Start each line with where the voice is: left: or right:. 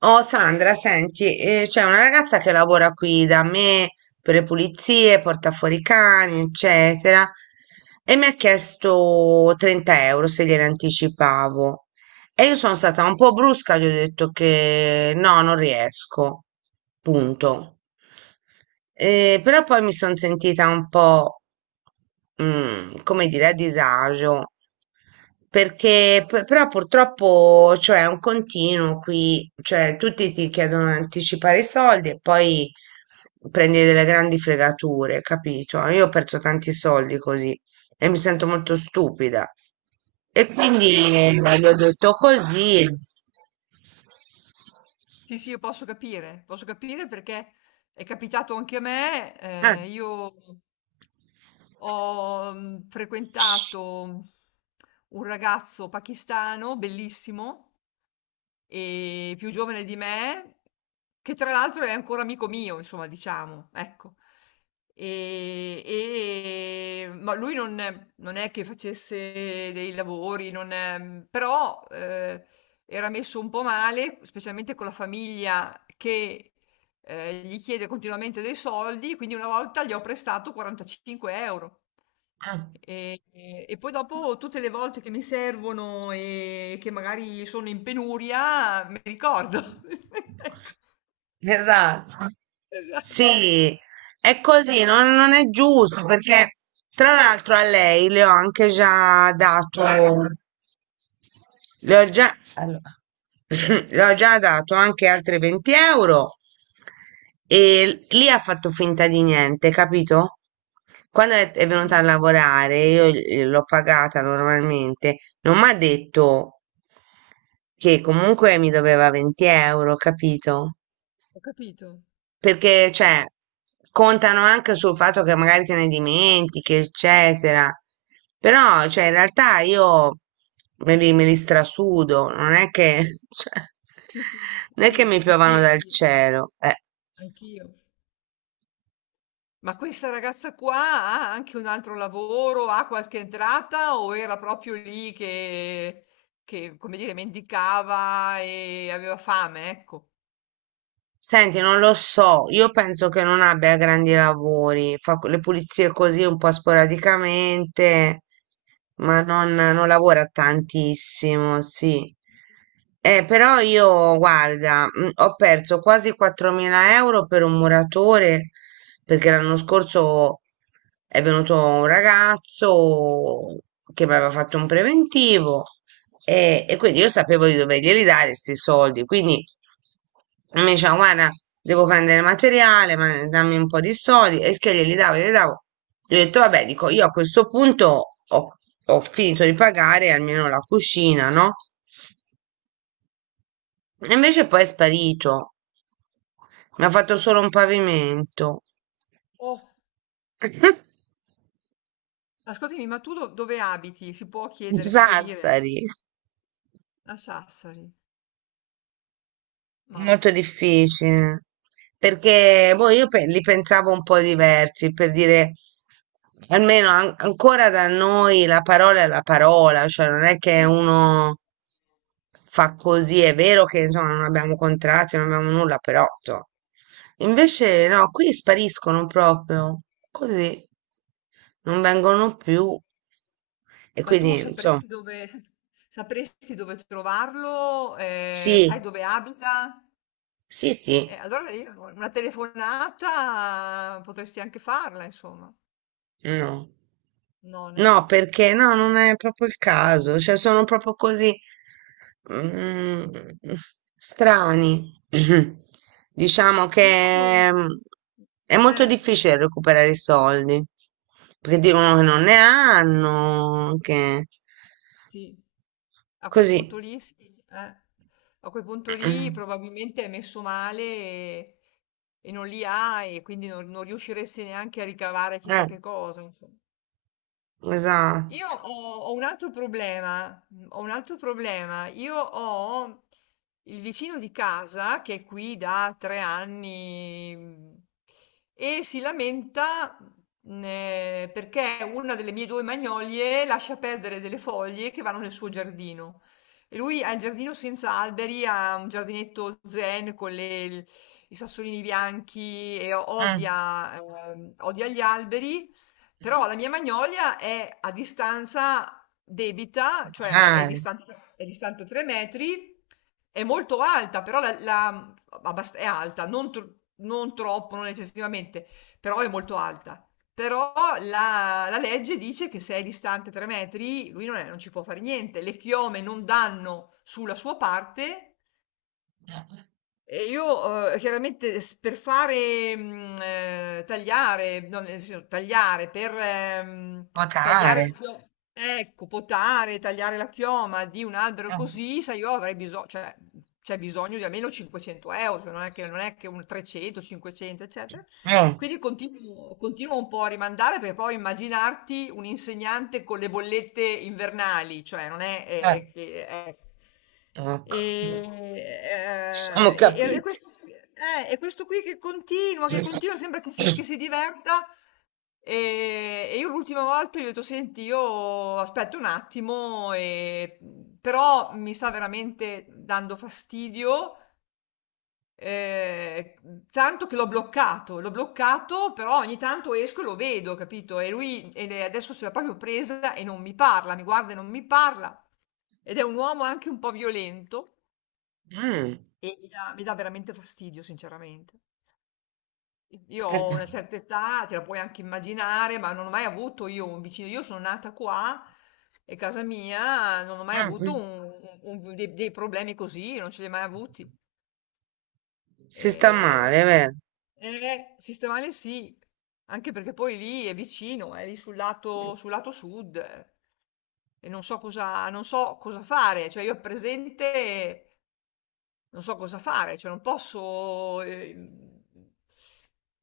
right: Oh Sandra, senti, c'è una ragazza che lavora qui da me per le pulizie, porta fuori i cani, eccetera, e mi ha chiesto 30 euro se gliene anticipavo. E io sono stata un po' brusca, gli ho detto che no, non riesco, punto. Però poi mi sono sentita un po', come dire, a disagio, perché però purtroppo, cioè, è un continuo qui, cioè, tutti ti chiedono di anticipare i soldi e poi prendi delle grandi fregature, capito? Io ho perso tanti soldi così e mi sento molto stupida. E quindi eh, gli ho detto così.
left: Sì, sì, io posso capire perché è capitato anche a me, io ho, frequentato un ragazzo pakistano bellissimo, più giovane di me, che tra l'altro è ancora amico mio, insomma, diciamo, ecco. E ma lui non è che facesse dei lavori, non è- però, era messo un po' male, specialmente con la famiglia che gli chiede continuamente dei soldi, quindi una volta gli ho prestato 45 €.
right: Eh,
left: E e poi dopo tutte le volte che mi servono e che magari sono in penuria, me li ricordo. Ecco,
right: esatto.
left: esatto.
right: Sì, è così, non è giusto perché tra l'altro a lei le ho anche già dato, allora, le ho già dato anche altre 20 euro e lì ha fatto finta di niente, capito? Quando è venuta a
left: Mh-mh.
right: lavorare, io l'ho pagata normalmente, non mi ha detto che comunque mi doveva 20 euro, capito?
left: Ho capito.
right: Perché, cioè, contano anche sul fatto che magari te ne dimentichi, eccetera. Però, cioè, in realtà io me li strasudo, non è che, cioè,
left: Sì, sì, sì,
right: non è che
left: sì,
right: mi piovano dal cielo.
left: anch'io. Ma questa ragazza qua ha anche un altro lavoro, ha qualche entrata o era proprio lì che, come dire, mendicava e aveva fame, ecco.
right: Senti, non lo so, io penso che non abbia grandi lavori, fa le pulizie così un po' sporadicamente, ma non lavora tantissimo, sì. Però io, guarda, ho perso quasi 4.000 euro per un muratore, perché l'anno scorso è venuto un ragazzo che mi aveva fatto un preventivo e quindi io sapevo di doverglieli dare questi soldi, quindi mi diceva, guarda, devo prendere materiale, ma dammi un po' di soldi, e che glieli davo, glieli davo. Gli ho detto, vabbè, dico, io a questo punto ho, ho finito di pagare almeno la cucina, no? E invece poi è sparito, mi ha fatto solo un pavimento.
left: Oh, ascoltami, ma tu dove abiti? Si può chiedere, si può dire?
right: Sassari.
left: A Sassari. Ma,
right: Molto difficile, perché boh, io li pensavo un po' diversi, per dire, almeno ancora da noi la parola è la parola, cioè non è che
left: eh,
right: uno fa così, è vero che insomma non abbiamo contratti, non abbiamo nulla, però insomma. Invece no, qui spariscono proprio, così, non vengono più e
left: ma tu
right: quindi insomma,
left: sapresti dove trovarlo? Sai
right: sì,
left: dove abita?
right: sì, sì.
left: Allora io una telefonata potresti anche farla, insomma.
right: No.
left: Non.
right: No, perché no, non è proprio il caso, cioè sono proprio così mm, strani. Diciamo
left: Io
right: che è molto
left: eh,
right: difficile recuperare i soldi, perché dicono che non ne hanno, che
left: sì, a quel punto
right: così.
left: lì sì, eh. A quel punto lì probabilmente è messo male e non li ha e quindi non riusciresti neanche a ricavare chissà
right: Eh,
left: che cosa, insomma.
right: esatto.
left: Ho un altro problema, ho un altro problema. Io ho il vicino di casa che è qui da 3 anni, e si lamenta, perché una delle mie due magnolie lascia perdere delle foglie che vanno nel suo giardino. E lui ha il giardino senza alberi, ha un giardinetto zen con i sassolini bianchi e
right: Mm.
left: odia, odia gli alberi. Però la mia magnolia è a distanza debita, cioè
right: Votare.
left: è distante 3 metri, è molto alta, però è alta, non troppo, non eccessivamente, però è molto alta. Però la, la legge dice che se è distante 3 metri, lui non ci può fare niente. Le chiome non danno sulla sua parte e io, chiaramente s per fare, tagliare, no, nel senso tagliare, per, mhmm, tagliare la
right: Votare.
left: chio ecco, potare, tagliare la chioma di un albero
right: Eh,
left: così, sai, io avrei biso cioè, c'è bisogno di almeno 500 euro, cioè non è che un 300, 500, eccetera.
right: eh,
left: Quindi continuo un po' a rimandare, perché poi immaginarti un insegnante con le bollette invernali, cioè non è
right: eh,
left: è che eh.
right: Ecco.
left: Ehm,
right: Ci siamo
left: e eh, e e
right: capiti.
left: questo qui questo qui che continua, sembra
right: Mm.
left: che si diverta, ehm, e io l'ultima volta gli ho detto: "Senti, io aspetto un attimo, però mi sta veramente dando fastidio". Mhmm, Tanto che l'ho bloccato, però ogni tanto esco e lo vedo, capito, e lui e le adesso se l'è proprio presa e non mi parla, mi guarda e non mi parla. Ed è un uomo anche un po' violento
right: Mm.
left: e mi dà veramente fastidio, sinceramente. I Io ho una certa età, te la puoi anche immaginare, ma non ho mai avuto io un vicino, io sono nata qua, è casa mia, non ho mai avuto un dei dei problemi così, non ce li ho mai avuti.
right: Si sta
left: E...
right: male, vero?
left: Sistemale sì, anche perché poi lì è vicino, è lì sul lato sud e non so cosa fare, cioè io a presente non so cosa fare, cioè non posso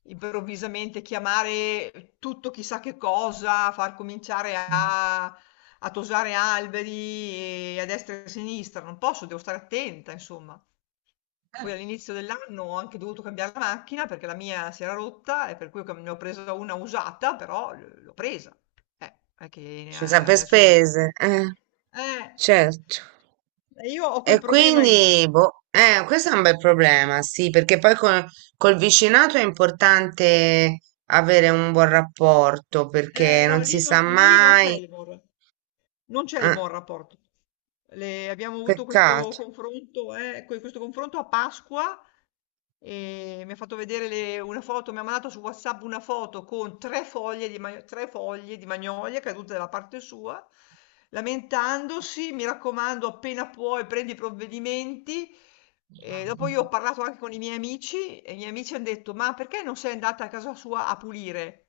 left: improvvisamente chiamare tutto chissà che cosa, far cominciare a, a tosare alberi e a destra e a sinistra, non posso, devo stare attenta, insomma. Poi all'inizio dell'anno ho anche dovuto cambiare la macchina perché la mia si era rotta e per cui co ne ho presa una usata, però l'ho presa. Non è che ne
right: Sono
left: ha
right: sempre
left: adesso eh.
right: spese, certo.
left: E io ho quel
right: E
left: problema lì.
right: quindi, boh, questo è un bel problema, sì, perché poi col vicinato è importante avere un buon rapporto,
left: Eh
right: perché
left: no,
right: non si sa
left: lì non c'è
right: mai.
left: il buon ra non c'è il
right: eh,
left: buon rapporto. Abbiamo avuto questo
right: Peccato.
left: confronto, questo confronto a Pasqua e mi ha fatto vedere una foto, mi ha mandato su WhatsApp una foto con 3 foglie di magnolia cadute dalla parte sua, lamentandosi, mi raccomando, appena puoi prendi i provvedimenti. E dopo io ho
right: Mm.
left: parlato anche con i miei amici e i miei amici hanno detto, ma perché non sei andata a casa sua a pulire?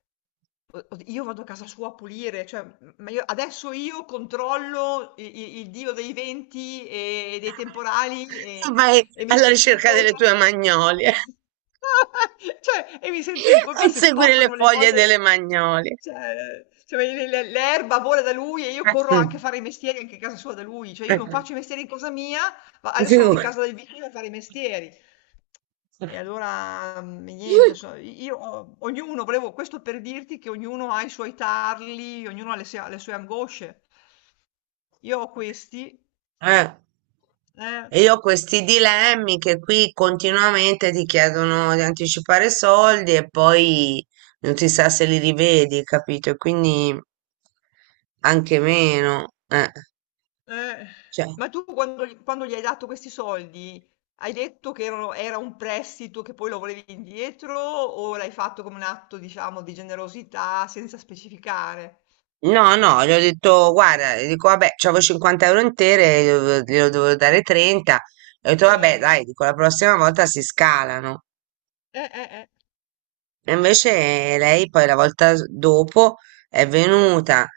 left: Io vado a casa sua a pulire, cioè, ma io, adesso io controllo il, dio dei venti e dei temporali
right: Vai
left: e mi
right: alla
left: sento in
right: ricerca delle
left: colpa.
right: tue magnolie.
left: Cioè, e mi sento in
right: A
left: colpa se
right: inseguire le
left: spostano le
right: foglie delle
left: foglie.
right: magnolie.
left: Cioè, cioè, l'erba vola da lui e io corro
right: Eh,
left: anche a fare i mestieri anche a casa sua da lui. Cioè, io non
right: mm,
left: faccio i mestieri in casa mia, ma adesso vado in
right: figurati.
left: casa del vicino a fare i mestieri. E allora, niente, so io ho ognuno volevo questo per dirti che ognuno ha i suoi tarli, ognuno ha le sue angosce. Io ho questi
right: Eh,
left: eh,
right: e io ho questi dilemmi che qui continuamente ti chiedono di anticipare soldi e poi non si sa se li rivedi, capito? E quindi anche meno.
left: eh.
right: Cioè,
left: Ma tu quando gl quando gli hai dato questi soldi, hai detto che era un prestito che poi lo volevi indietro o l'hai fatto come un atto, diciamo, di generosità senza specificare?
right: no, no, gli ho detto, guarda, gli dico, vabbè, c'avevo 50 euro intere, glielo dovevo dare 30. Ho detto, vabbè,
left: Eh,
right: dai, dico, la prossima volta si scalano.
left: eh, eh, eh,
right: E invece lei poi la volta dopo è venuta,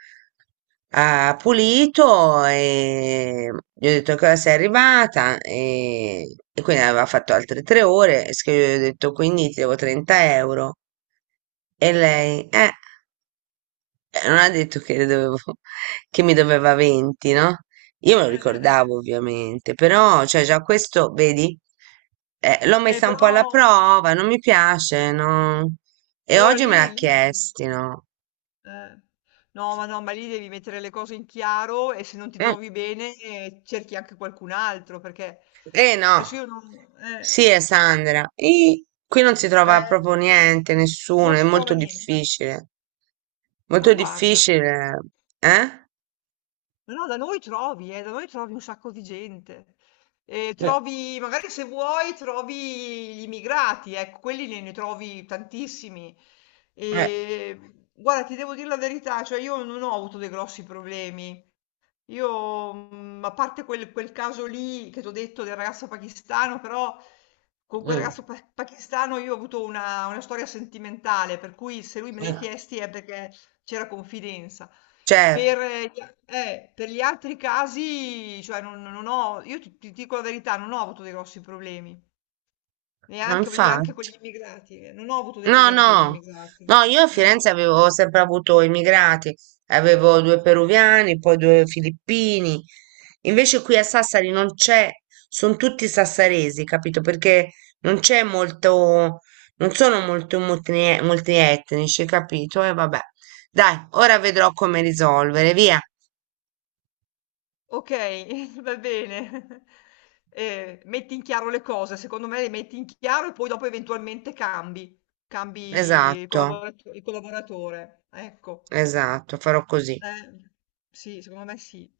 right: ha pulito e gli ho detto che ora sei arrivata e quindi aveva fatto altre 3 ore, che gli ho detto quindi ti devo 30 euro. E lei. Non ha detto che le dovevo, che mi doveva 20, no? Io me lo
left: eh.
right: ricordavo ovviamente, però, cioè, già questo, vedi, l'ho messa un po' alla
left: Però
right: prova, non mi piace,
left: eh,
right: no? E
left: allora
right: oggi me l'ha
left: lì
right: chiesti, no?
left: eh. No, ma lì devi mettere le cose in chiaro e se non ti
right: Mm,
left: trovi bene cerchi anche qualcun altro perché
right: eh
left: adesso io
right: no,
left: non,
right: sì, è Sandra. E qui non si trova
left: eh,
right: proprio niente, nessuno,
left: non
right: è
left: ci trova niente. Ma
right: molto
left: guarda,
right: difficile, eh?
left: ma no, da noi trovi un sacco di gente. E
right: Eh,
left: trovi, magari se vuoi, trovi gli immigrati, ecco, quelli ne, ne trovi tantissimi.
right: eh,
left: E guarda, ti devo dire la verità, cioè io non ho avuto dei grossi problemi. Io, a parte quel caso lì che t'ho detto del ragazzo pakistano, però con quel
right: mm,
left: ragazzo pa pakistano io ho avuto una storia sentimentale, per cui se lui me li ha
right: eh,
left: chiesti è perché c'era confidenza.
right: certo,
left: Per gli altri casi, cioè non non ho io ti ti dico la verità, non ho avuto dei grossi problemi,
right: ma
left: neanche voglio dire anche con
right: infatti.
left: gli immigrati, non ho avuto dei
right: No,
left: problemi con gli
right: no,
left: immigrati.
right: no, io a
left: Eh.
right: Firenze avevo sempre avuto immigrati, avevo due peruviani, poi due filippini, invece qui a Sassari non c'è, sono tutti sassaresi, capito? Perché non c'è molto, non sono molto multietnici, capito? E vabbè, dai, ora vedrò come risolvere, via.
left: Okay, va bene. Metti in chiaro le cose, secondo me le metti in chiaro e poi dopo eventualmente cambi, cambi
right: Esatto,
left: il collaboratore, ecco.
right: esatto, farò così.
left: Eh, sì, secondo me sì.